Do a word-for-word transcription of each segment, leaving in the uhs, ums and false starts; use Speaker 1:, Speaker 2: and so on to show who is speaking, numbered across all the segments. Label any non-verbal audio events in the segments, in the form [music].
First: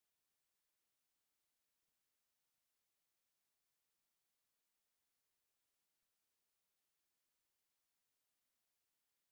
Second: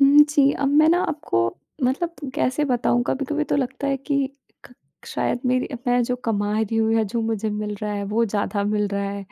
Speaker 1: हुँ, जी, अब मैं ना आपको मतलब कैसे बताऊँ, कभी-कभी तो लगता है कि क शायद मेरी मैं जो कमा रही हूँ या जो मुझे मिल रहा है, वो ज़्यादा मिल रहा है।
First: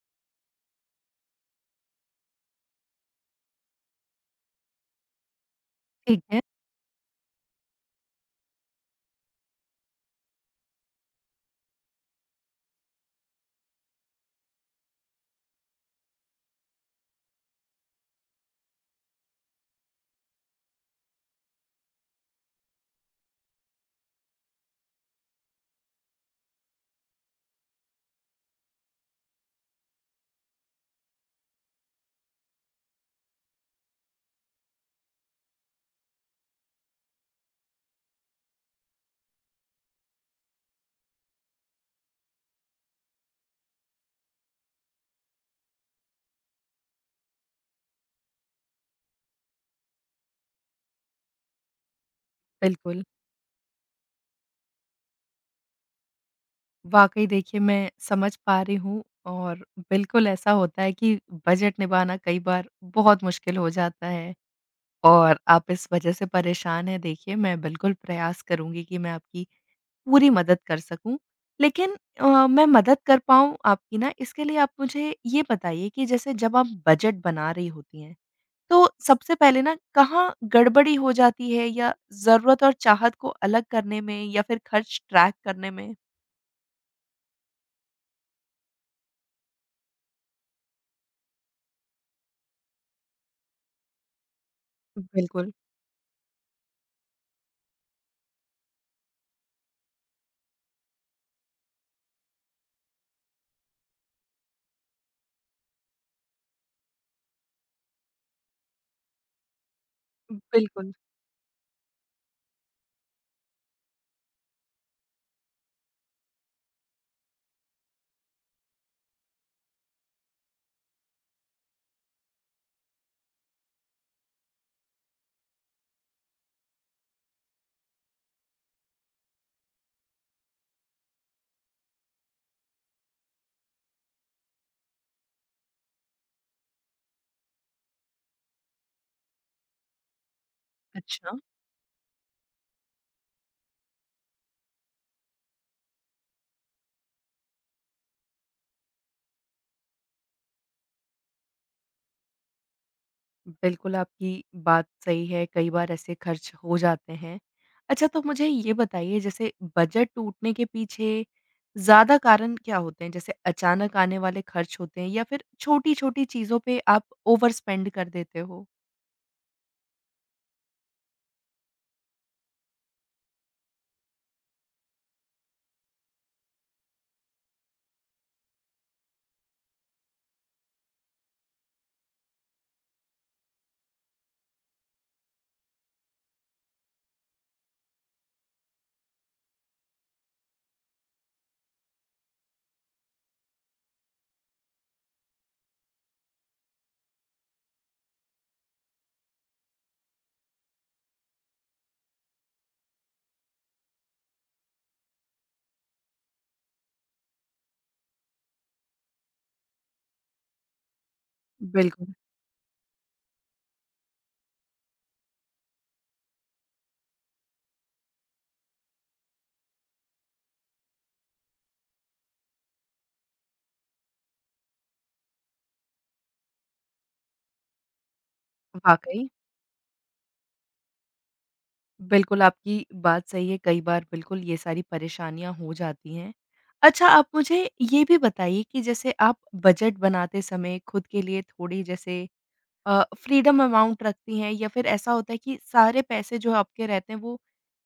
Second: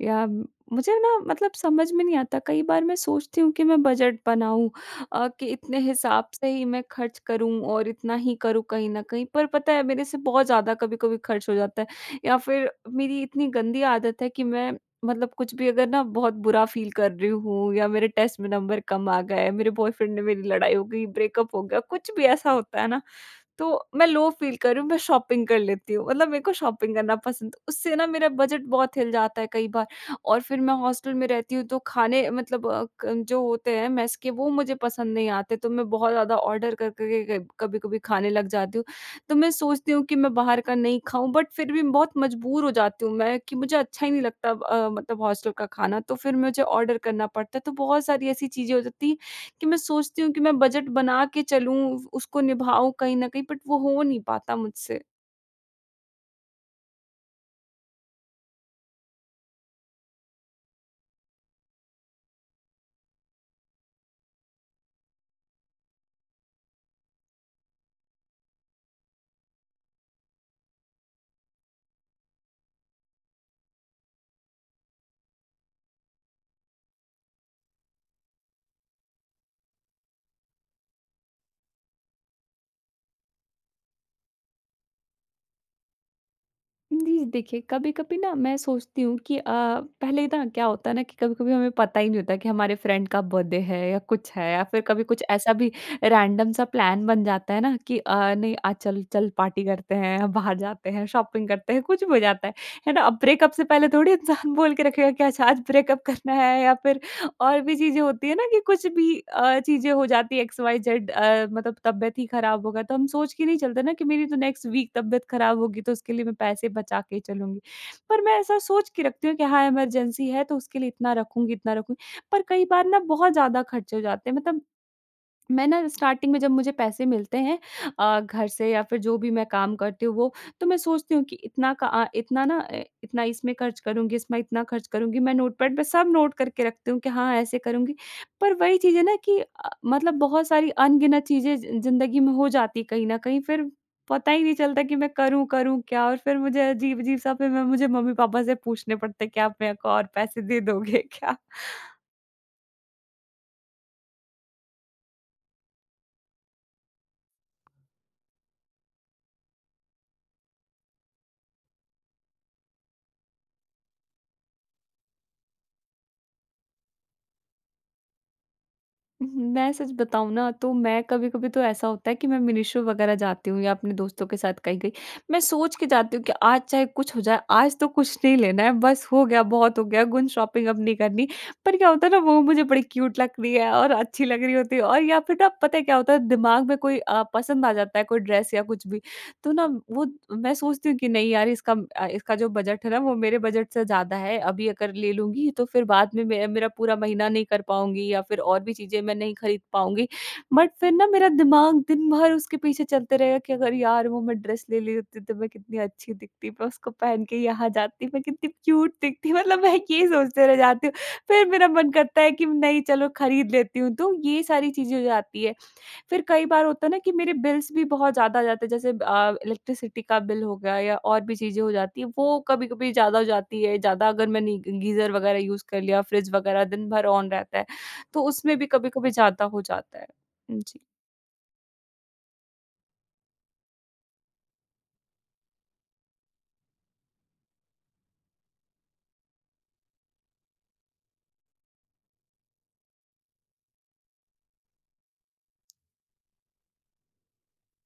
Speaker 1: या मुझे ना मतलब समझ में नहीं आता। कई बार मैं सोचती हूँ कि मैं बजट बनाऊँ, अ, कि इतने
Speaker 2: ठीक
Speaker 1: हिसाब
Speaker 2: है,
Speaker 1: से ही मैं खर्च करूँ और इतना ही करूँ कहीं न कहीं, पर पता है मेरे से बहुत ज़्यादा कभी-कभी खर्च हो जाता है या फिर मेरी इतनी गंदी आदत है कि मैं मतलब कुछ भी अगर ना बहुत बुरा फ़ील कर रही हूँ या मेरे टेस्ट में नंबर कम आ गए, मेरे बॉयफ्रेंड ने मेरी लड़ाई हो गई, ब्रेकअप हो गया, कुछ भी ऐसा होता है ना, तो मैं लो फ़ील कर रही हूँ, मैं शॉपिंग कर लेती हूँ। मतलब मेरे को शॉपिंग करना पसंद, उससे ना मेरा बजट बहुत हिल जाता है कई बार। और फिर मैं हॉस्टल में रहती हूँ तो खाने मतलब अ, क जो होते हैं मेस के वो मुझे पसंद नहीं आते, तो मैं बहुत ज़्यादा ऑर्डर कर, कर के कभी-कभी खाने लग जाती हूँ। तो मैं सोचती हूँ कि मैं बाहर का नहीं खाऊँ, बट फिर भी बहुत मजबूर हो जाती हूँ मैं कि मुझे अच्छा ही नहीं लगता, अ, मतलब हॉस्टल का खाना, तो फिर मुझे ऑर्डर करना पड़ता है। तो बहुत सारी ऐसी चीज़ें हो जाती हैं कि मैं सोचती हूँ कि मैं बजट बना के चलूँ, उसको निभाऊँ
Speaker 2: बिल्कुल।
Speaker 1: कहीं न कहीं, बट वो हो नहीं पाता मुझसे।
Speaker 2: वाक़ई देखिए मैं समझ पा रही हूँ और बिल्कुल ऐसा होता है कि बजट निभाना कई बार बहुत मुश्किल हो जाता है और आप इस वज़ह से परेशान हैं। देखिए, मैं बिल्कुल प्रयास करूँगी कि मैं आपकी पूरी मदद कर सकूँ। लेकिन अ, मैं मदद कर पाऊँ आपकी ना, इसके लिए आप मुझे ये बताइए कि जैसे जब आप बजट बना रही होती हैं, तो सबसे पहले ना कहाँ गड़बड़ी हो जाती है, या ज़रूरत और चाहत को अलग करने में, या फिर खर्च ट्रैक करने में?
Speaker 1: जी, देखिए कभी-कभी ना मैं सोचती हूँ कि अ, पहले ना क्या होता है ना कि कभी-कभी हमें पता ही नहीं होता कि हमारे फ्रेंड का बर्थडे है या कुछ है, या फिर कभी कुछ
Speaker 2: बिल्कुल,
Speaker 1: ऐसा भी रैंडम सा प्लान बन जाता है ना कि अ, नहीं आज चल चल पार्टी करते हैं, बाहर जाते हैं, शॉपिंग करते हैं, कुछ भी हो जाता है। है ना? अब ब्रेकअप से पहले थोड़ी इंसान बोल के रखेगा कि अच्छा आज ब्रेकअप करना है, या फिर और भी चीज़ें होती है ना कि कुछ भी अ, चीज़ें हो जाती है, एक्स वाई
Speaker 2: बिल्कुल।
Speaker 1: ज़ेड, अ, मतलब तबियत ही खराब होगा, तो हम सोच के नहीं चलते ना कि मेरी तो नेक्स्ट वीक तबियत खराब होगी तो उसके लिए मैं पैसे बचा के चलूँगी। पर मैं ऐसा सोच के रखती हूँ कि हाँ, इमरजेंसी है तो उसके लिए इतना रखूँगी, इतना रखूँगी। पर कई बार ना बहुत ज़्यादा खर्चे हो जाते हैं, मतलब मैं ना स्टार्टिंग में जब मुझे पैसे मिलते हैं अ, घर से या फिर जो भी मैं काम करती हूँ वो, तो मैं सोचती हूँ कि इतना का अ, इतना ना अ, इतना इसमें खर्च करूँगी, इसमें इतना खर्च करूँगी। मैं नोटपैड पे सब नोट करके रखती हूँ कि हाँ, ऐसे करूँगी। पर वही चीज़ है ना कि अ, मतलब बहुत सारी अनगिनत
Speaker 2: अच्छा,
Speaker 1: चीज़ें ज़ि ज़िंदगी में हो जाती हैं कहीं न कहीं, फिर पता ही नहीं चलता कि मैं करूँ, करूँ क्या? और फिर मुझे अजीब-अजीब सा, फिर मैं मुझे मम्मी-पापा से पूछने पड़ते हैं कि, "आप मेरे को और पैसे दे दोगे [laughs] क्या?"
Speaker 2: बिल्कुल आपकी बात सही है, कई बार ऐसे खर्च हो जाते हैं। अच्छा, तो मुझे ये बताइए, जैसे बजट टूटने के पीछे ज़्यादा कारण क्या होते हैं? जैसे अचानक आने वाले खर्च होते हैं, या फिर छोटी-छोटी चीज़ों पे आप ओवर स्पेंड कर देते हो?
Speaker 1: मैं सच बताऊँ ना, तो मैं कभी-कभी तो ऐसा होता है कि मैं मिनिशो वगैरह जाती हूँ या अपने दोस्तों के साथ कहीं गई, मैं सोच के जाती हूँ कि आज चाहे कुछ हो जाए, आज तो कुछ नहीं लेना है, बस हो गया, बहुत हो गया, गुन शॉपिंग अब नहीं करनी। पर क्या होता है ना, वो मुझे बड़ी क्यूट लग रही है और अच्छी लग रही होती है, और या फिर ना पता है क्या होता है दिमाग में, कोई अ, पसंद आ जाता है कोई ड्रेस या कुछ भी। तो ना वो मैं सोचती हूँ कि नहीं यार, इसका अ, इसका जो बजट है ना, वो मेरे बजट से ज़्यादा है, अभी अगर ले लूँगी तो फिर बाद में मे मेरा पूरा महीना नहीं कर पाऊँगी या फिर और भी चीज़ें मैं नहीं खरीद पाऊँगी। बट फिर ना मेरा दिमाग दिन भर उसके पीछे चलते रहेगा कि अगर यार वो मैं ड्रेस ले लेती तो मैं कितनी अच्छी दिखती, मैं उसको पहन के यहाँ जाती, मैं कितनी क्यूट दिखती, मतलब मैं ये सोचते रह जाती हूँ। फिर मेरा मन
Speaker 2: बिल्कुल,
Speaker 1: करता है कि नहीं चलो खरीद लेती हूँ, तो ये सारी चीज़ें हो जाती है। फिर कई बार होता है ना कि मेरे बिल्स भी बहुत ज़्यादा आ जाते हैं, जैसे अ, इलेक्ट्रिसिटी का बिल हो गया या और भी चीज़ें हो जाती हैं, वो कभी-कभी ज़्यादा हो जाती है, ज़्यादा अगर मैंने गीज़र वगैरह यूज़ कर लिया, फ्रिज वगैरह दिन भर ऑन रहता है, तो उसमें भी कभी-कभी
Speaker 2: वाक़ई।
Speaker 1: ज़्यादा हो जाता है। जी।
Speaker 2: बिल्कुल, आपकी बात सही है, कई बार बिल्कुल ये सारी परेशानियाँ हो जाती हैं। अच्छा, आप मुझे ये भी बताइए कि जैसे आप बजट बनाते समय खुद के लिए थोड़ी जैसे अ, फ्रीडम अमाउंट रखती हैं, या फिर ऐसा होता है कि सारे पैसे जो आपके रहते हैं, वो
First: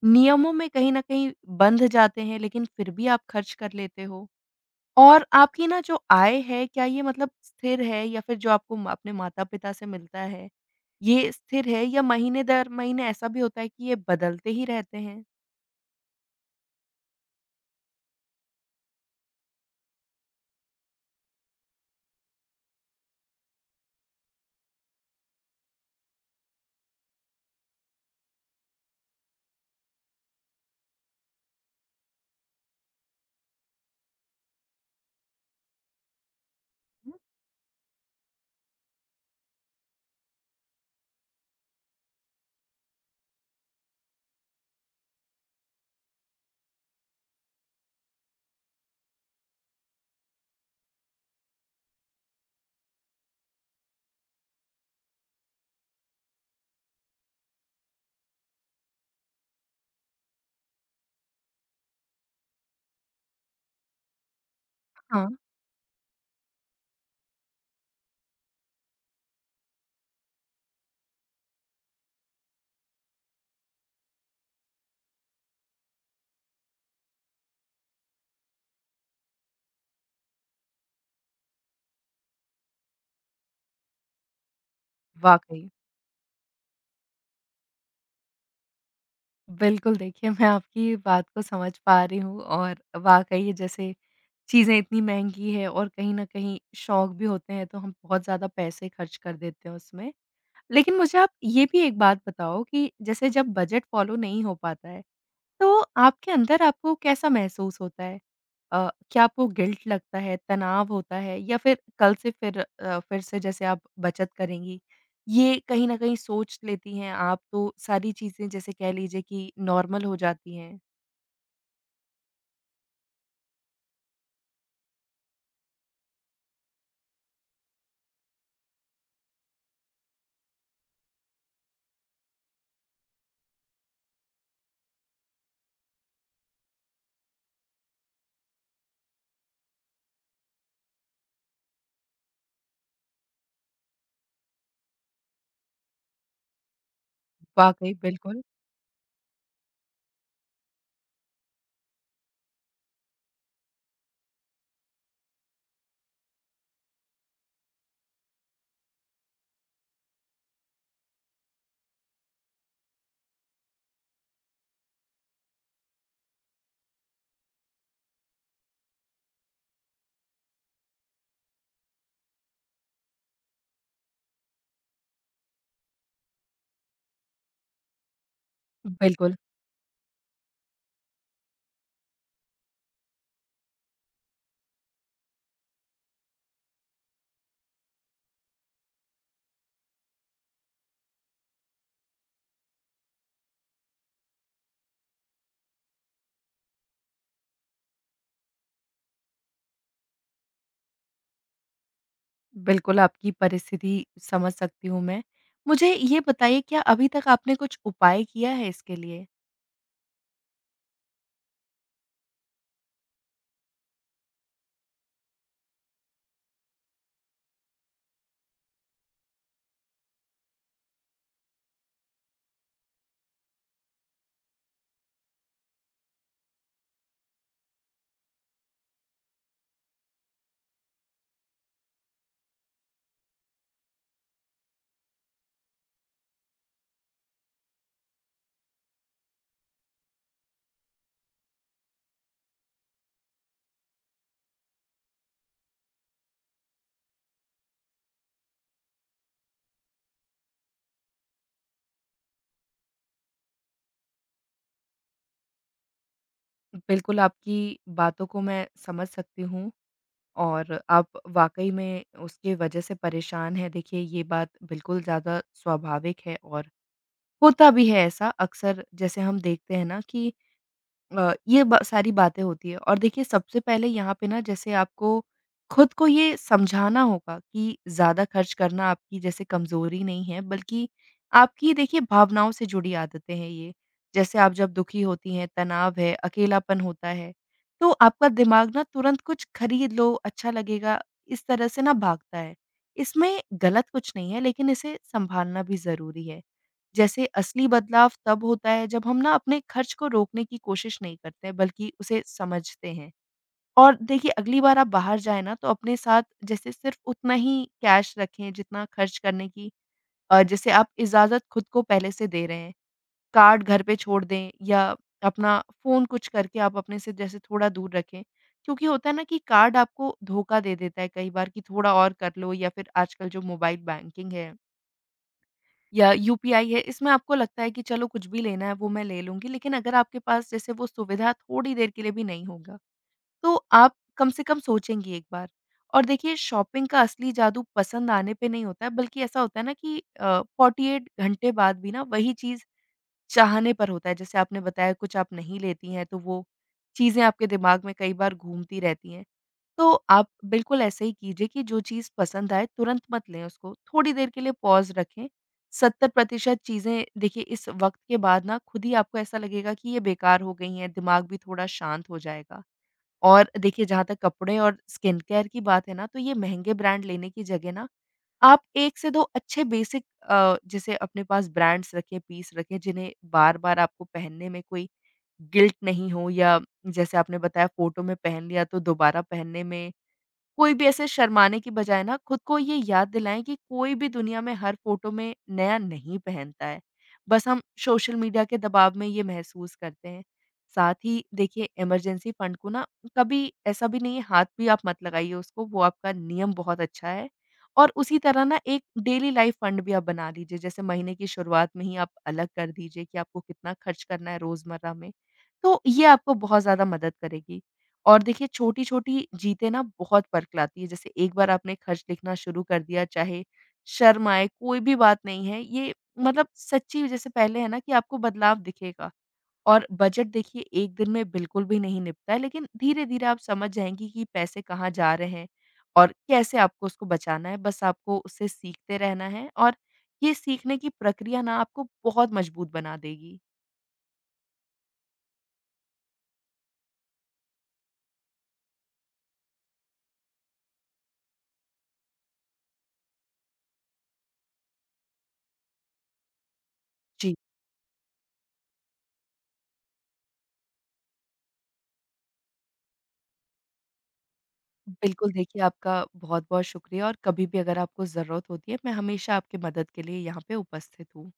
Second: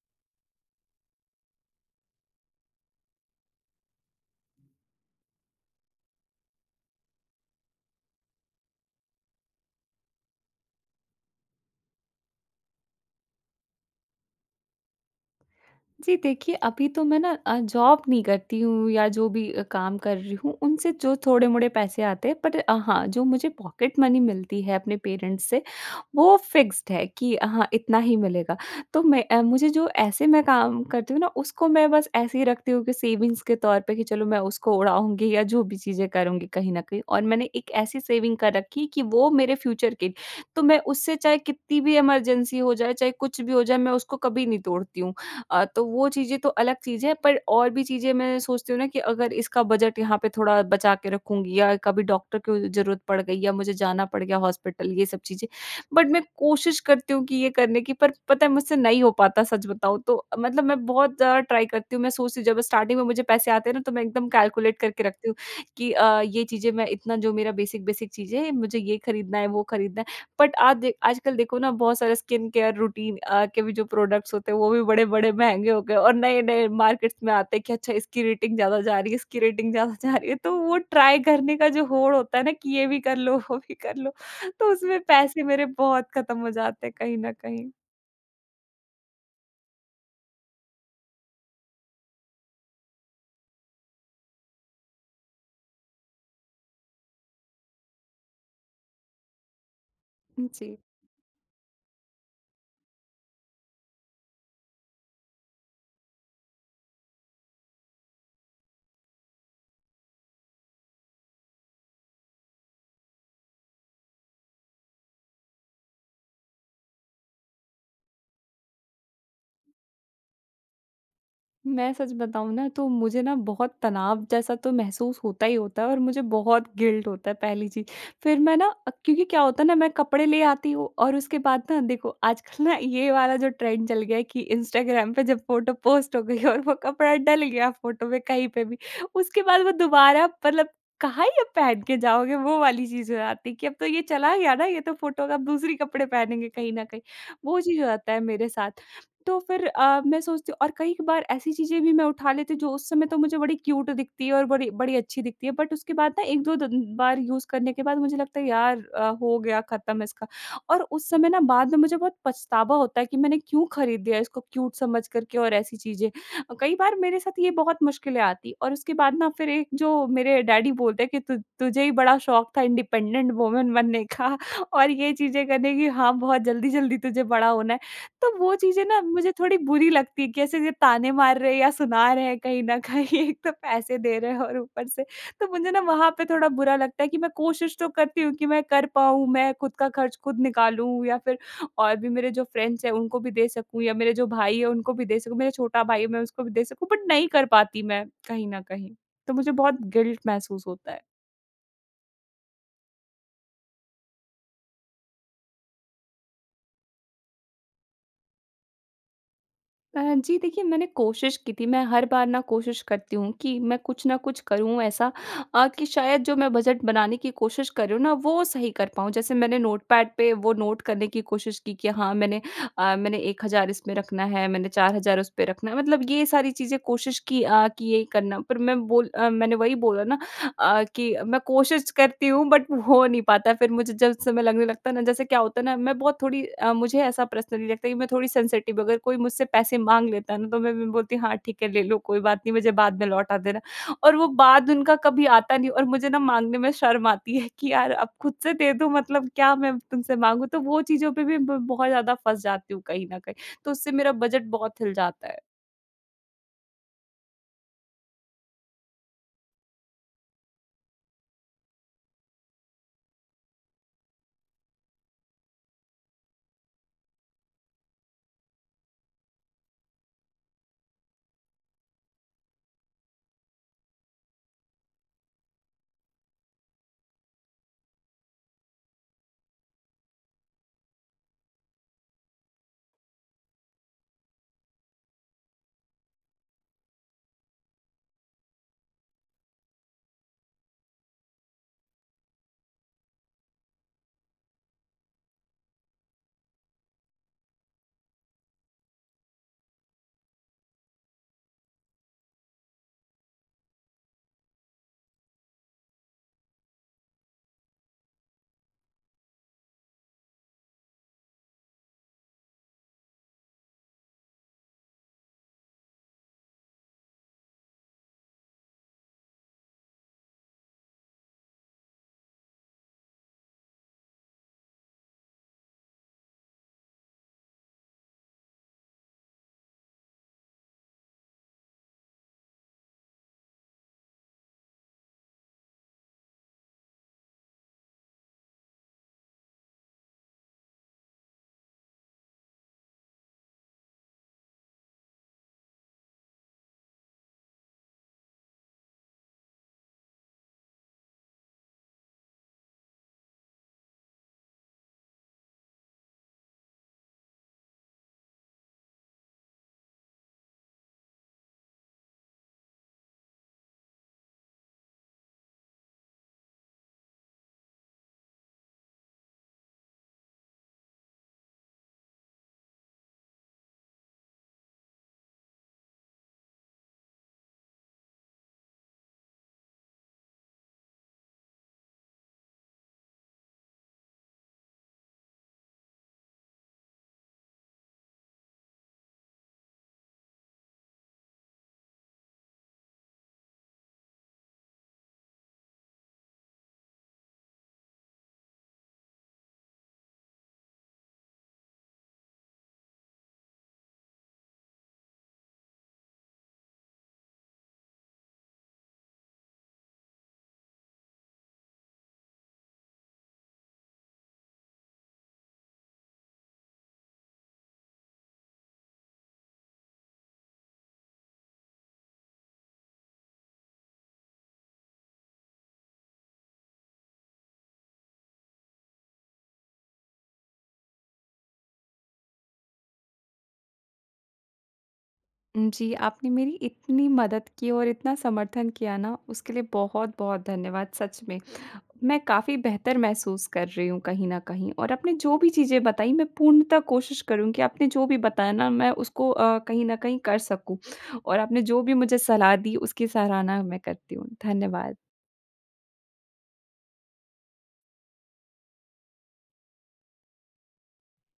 Speaker 2: नियमों में कहीं न कहीं बंध जाते हैं, लेकिन फिर भी आप खर्च कर लेते हो? और आपकी ना जो आय है, क्या ये मतलब स्थिर है, या फिर जो आपको म अपने माता-पिता से मिलता है, ये स्थिर है या महीने दर महीने ऐसा भी होता है कि ये बदलते ही रहते हैं?
Speaker 1: जी, देखिए अभी तो मैं ना अ, जॉब नहीं करती हूँ, या जो भी अ, काम कर रही हूँ, उनसे जो थोड़े-मोड़े पैसे आते हैं, पर अ, हाँ, जो मुझे पॉकेट मनी मिलती है अपने पेरेंट्स से, वो फ़िक्स्ड है कि हाँ, इतना ही मिलेगा। तो मैं अ, मुझे जो ऐसे मैं काम करती हूँ ना, उसको मैं बस ऐसे ही रखती हूँ कि सेविंग्स के तौर पे कि चलो मैं उसको उड़ाऊँगी या जो भी चीज़ें करूँगी कहीं न कहीं, और मैंने एक ऐसी सेविंग कर रखी कि वो मेरे फ्यूचर के लिए, तो मैं उससे चाहे कितनी भी इमरजेंसी हो जाए, चाहे कुछ भी हो जाए, मैं उसको कभी नहीं तोड़ती हूँ। अ, तो वो चीज़ें तो अलग चीज़ है, पर और भी चीज़ें मैं सोचती हूँ ना कि अगर इसका बजट यहाँ पे थोड़ा बचा के रखूँगी, या कभी डॉक्टर की ज़रूरत पड़ गई, या मुझे जाना पड़ गया हॉस्पिटल, ये सब चीज़ें। बट मैं कोशिश करती हूँ कि ये करने की, पर पता है मुझसे नहीं हो पाता सच बताऊँ तो। मतलब मैं बहुत ज़्यादा ट्राई करती हूँ, मैं सोचती हूँ जब स्टार्टिंग में मुझे पैसे आते हैं ना तो मैं एकदम कैलकुलेट करके
Speaker 2: हाँ,
Speaker 1: रखती हूँ कि अ, ये चीज़ें मैं इतना जो मेरा बेसिक-बेसिक चीज़ें हैं, मुझे ये खरीदना है, वो खरीदना है। बट आज दे आजकल देखो ना बहुत सारे स्किन केयर रूटीन अ, के भी जो प्रोडक्ट्स होते हैं वो भी बड़े-बड़े महँगे हो गए और नए-नए मार्केट्स में आते हैं कि अच्छा इसकी रेटिंग ज़्यादा जा रही है, इसकी रेटिंग ज़्यादा जा रही है। तो वो ट्राई करने का जो होड़ होता है ना कि ये भी कर लो, वो भी कर लो, तो उसमें पैसे
Speaker 2: वाक़ई।
Speaker 1: मेरे बहुत खत्म हो जाते हैं कहीं न कहीं।
Speaker 2: बिल्कुल, देखिए मैं आपकी बात को समझ पा रही हूँ और वाक़ई ये जैसे चीज़ें इतनी महँगी हैं और कहीं न कहीं शौक भी होते हैं, तो हम बहुत ज़्यादा पैसे खर्च कर देते हैं उसमें।
Speaker 1: जी।
Speaker 2: लेकिन मुझे आप ये भी एक बात बताओ कि जैसे जब बजट फ़ॉलो नहीं हो पाता है, तो आपके अंदर आपको कैसा महसूस होता है? अ, क्या आपको गिल्ट लगता है, तनाव होता है, या फिर कल से फिर अ, फिर से जैसे आप बचत करेंगी, ये कहीं न कहीं सोच लेती हैं आप, तो सारी चीज़ें जैसे कह लीजिए कि नॉर्मल हो जाती हैं?
Speaker 1: मैं सच बताऊँ ना, तो मुझे ना बहुत तनाव जैसा तो महसूस होता ही होता है, और मुझे बहुत गिल्ट होता है पहली चीज़। फिर मैं ना अ, क्योंकि क्या होता है ना मैं कपड़े ले आती हूँ, और उसके बाद ना देखो आजकल ना ये वाला जो ट्रेंड चल गया है कि इंस्टाग्राम पे जब फ़ोटो पोस्ट हो गई [laughs] और वो कपड़ा डल गया फ़ोटो में कहीं पे भी, उसके बाद वो दोबारा मतलब कहाँ ही अब पहन के जाओगे, वो वाली चीज़ हो जाती है कि अब तो ये चला गया ना, ये तो फ़ोटो अब दूसरी कपड़े पहनेंगे कहीं न कहीं। वो चीज़ हो
Speaker 2: वाक़ई,
Speaker 1: जाता है
Speaker 2: बिल्कुल।
Speaker 1: मेरे साथ। तो फिर अ, मैं सोचती हूँ, और कई बार ऐसी चीज़ें भी मैं उठा लेती हूँ जो उस समय तो मुझे बड़ी क्यूट दिखती है और बड़ी बड़ी अच्छी दिखती है, बट उसके बाद ना एक दो दिन बार यूज़ करने के बाद मुझे लगता है यार अ, हो गया ख़त्म इसका, और उस समय ना बाद में मुझे बहुत पछतावा होता है कि मैंने क्यों खरीद लिया इसको क्यूट समझ करके, और ऐसी चीज़ें। अ, कई बार मेरे साथ ये बहुत मुश्किलें आती, और उसके बाद ना फिर एक जो मेरे डैडी बोलते हैं कि तु तुझे ही बड़ा शौक था इंडिपेंडेंट वुमन बनने का [laughs] और ये चीज़ें करने की, हाँ, बहुत जल्दी-जल्दी तुझे बड़ा होना है। तो वो चीज़ें ना मुझे
Speaker 2: बिल्कुल,
Speaker 1: थोड़ी बुरी लगती है कि ऐसे ये ताने मार रहे हैं या सुना रहे हैं कहीं न कहीं, [laughs] एक तो पैसे दे रहे हैं और ऊपर से, तो मुझे ना वहाँ पे थोड़ा बुरा लगता है कि मैं कोशिश तो करती हूँ कि मैं कर पाऊँ, मैं खुद का खर्च खुद निकालूँ, या फिर और भी मेरे जो फ्रेंड्स हैं उनको भी दे सकूँ या मेरे जो भाई है उनको भी दे सकूँ, मेरा छोटा भाई है मैं उसको भी दे सकूँ, बट नहीं कर पाती मैं कहीं न कहीं। तो मुझे बहुत गिल्ट महसूस होता है।
Speaker 2: बिल्कुल आपकी परिस्थिति समझ सकती हूँ मैं। मुझे ये बताइए, क्या अभी तक आपने कुछ उपाय किया है इसके लिए?
Speaker 1: अ, जी देखिए मैंने कोशिश की थी, मैं हर बार ना कोशिश करती हूँ कि मैं कुछ न कुछ करूँ ऐसा, अ, कि शायद जो मैं बजट बनाने की कोशिश कर रही हूँ ना वो सही कर पाऊँ। जैसे मैंने नोटपैड पे वो नोट करने की कोशिश की कि हाँ मैंने अ, मैंने एक हज़ार इसमें रखना है, मैंने चार हज़ार उस पे रखना है। मतलब ये सारी चीज़ें कोशिश की, अ, कि ये करना, पर मैं बोल अ, मैंने वही बोला ना, अ, कि मैं कोशिश करती हूँ बट हो नहीं पाता है। फिर मुझे जब समय लगने लगता है ना, जैसे क्या होता है ना मैं बहुत थोड़ी, अ, मुझे ऐसा पर्सनली लगता है कि मैं थोड़ी सेंसिटिव, अगर कोई मुझसे पैसे माँग लेता है ना तो मैं मैं बोलती हूँ हाँ, ठीक है ले लो कोई बात नहीं, मुझे बाद में लौटा देना। और वो बाद उनका कभी आता नहीं, और मुझे ना माँगने में शर्म आती है कि यार अब खुद से दे दो, मतलब क्या मैं तुमसे माँगू? तो वो चीज़ों पे भी ब बहुत ज़्यादा फँस जाती हूँ कहीं न कहीं। तो उससे मेरा बजट बहुत हिल जाता है।
Speaker 2: बिल्कुल आपकी बातों को मैं समझ सकती हूँ। और आप वाक़ई में उसके वजह से परेशान हैं। देखिए, ये बात बिल्कुल ज़्यादा स्वाभाविक है और होता भी है ऐसा अक्सर, जैसे हम देखते हैं ना कि अ, ये ब सारी बातें होती हैं, और देखिए सबसे पहले यहाँ पे ना, जैसे आपको खुद को ये समझाना होगा कि ज़्यादा खर्च करना आपकी जैसे कमज़ोरी नहीं है, बल्कि आपकी देखिए भावनाओं से जुड़ी आदतें हैं ये। जैसे आप जब दुखी होती हैं, तनाव है, अकेलापन होता है, तो आपका दिमाग ना तुरंत कुछ खरीद लो, अच्छा लगेगा, इस तरह से ना भागता है। इसमें गलत कुछ नहीं है, लेकिन इसे सँभालना भी ज़रूरी है। जैसे असली बदलाव तब होता है जब हम ना अपने खर्च को रोकने की कोशिश नहीं करते हैं, बल्कि उसे समझते हैं। और देखिए, अगली बार आप बाहर जाएँ ना, तो अपने साथ जैसे सिर्फ़ उतना ही कैश रखें जितना खर्च करने की अ, जैसे आप इजाज़त खुद को पहले से दे रहे हैं। कार्ड घर पे छोड़ दें, या अपना फ़ोन कुछ करके आप अपने से जैसे थोड़ा दूर रखें। क्योंकि होता है ना कि कार्ड आपको धोखा दे देता है कई बार, कि थोड़ा और कर लो, या फिर आजकल जो मोबाइल बैंकिंग है या यूपीआई है, इसमें आपको लगता है कि चलो कुछ भी लेना है वो मैं ले लूँगी, लेकिन अगर आपके पास जैसे वो सुविधा थोड़ी देर के लिए भी नहीं होगा, तो आप कम से कम सोचेंगी एक बार। और देखिए, शॉपिंग का असली जादू पसंद आने पे नहीं होता है, बल्कि ऐसा होता है ना कि अ, फ़ॉर्टी एट घंटे बाद भी ना वही चीज़ चाहने पर होता है। जैसे आपने बताया कुछ आप नहीं लेती हैं, तो वो चीज़ें आपके दिमाग में कई बार घूमती रहती हैं। तो आप बिल्कुल ऐसे ही कीजिए कि जो चीज़ पसंद आए तुरंत मत लें उसको, थोड़ी देर के लिए पॉज़ रखें। सत्तर प्रतिशत चीज़ें देखिए इस वक़्त के बाद ना खुद ही आपको ऐसा लगेगा कि ये बेकार हो गई हैं, दिमाग भी थोड़ा शांत हो जाएगा। और देखिए, जहाँ तक कपड़े और स्किन केयर की बात है ना, तो ये महँगे ब्रांड लेने की जगह ना आप एक से दो अच्छे बेसिक अ, जैसे अपने पास ब्रांड्स रखें, पीस रखें, जिन्हें बार-बार आपको पहनने में कोई गिल्ट नहीं हो, या जैसे आपने बताया फ़ोटो में पहन लिया तो दोबारा पहनने में कोई भी ऐसे शर्माने की बजाय ना खुद को ये याद दिलाएं कि कोई भी दुनिया में हर फोटो में नया नहीं पहनता है। बस हम सोशल मीडिया के दबाव में ये महसूस करते हैं। साथ ही देखिए, इमरजेंसी फंड को ना कभी ऐसा भी नहीं है, हाथ भी आप मत लगाइए उसको, वो आपका नियम बहुत अच्छा है। और उसी तरह ना एक डेली लाइफ फंड भी आप बना लीजिए, जैसे महीने की शुरुआत में ही आप अलग कर दीजिए कि आपको कितना खर्च करना है रोज़मर्रा में। तो ये आपको बहुत ज़्यादा मदद करेगी। और देखिए, छोटी-छोटी जीतें ना बहुत फ़र्क लाती है। जैसे एक बार आपने खत लिखना शुरू कर दिया, चाहे शर्म आए, कोई भी बात नहीं है। ये मतलब सच्ची जैसे पहले है ना कि आपको बदलाव दिखेगा। और बजट देखिए एक दिन में बिल्कुल भी नहीं निपटा है, लेकिन धीरे-धीरे आप समझ जाएँगी कि पैसे कहाँ जा रहे हैं और कैसे आपको उसको बचाना है। बस आपको उससे सीखते रहना है, और ये सीखने की प्रक्रिया ना आपको बहुत मजबूत बना देगी।
Speaker 1: जी, आपने मेरी इतनी मदद की और इतना समर्थन किया ना, उसके लिए बहुत-बहुत धन्यवाद सच में। मैं काफ़ी बेहतर महसूस कर रही हूँ कहीं न कहीं, और आपने जो भी चीज़ें बताई मैं पूर्णतः कोशिश
Speaker 2: जी।
Speaker 1: करूँगी, आपने जो भी बताया ना मैं उसको अ, कहीं न कहीं कर सकूँ, और आपने जो भी मुझे सलाह दी उसकी सराहना मैं करती हूँ। धन्यवाद।
Speaker 2: बिल्कुल, देखिए आपका बहुत-बहुत शुक्रिया, और कभी भी अगर आपको ज़रूरत होती है, मैं हमेशा आपकी मदद के लिए यहाँ पे उपस्थित हूँ।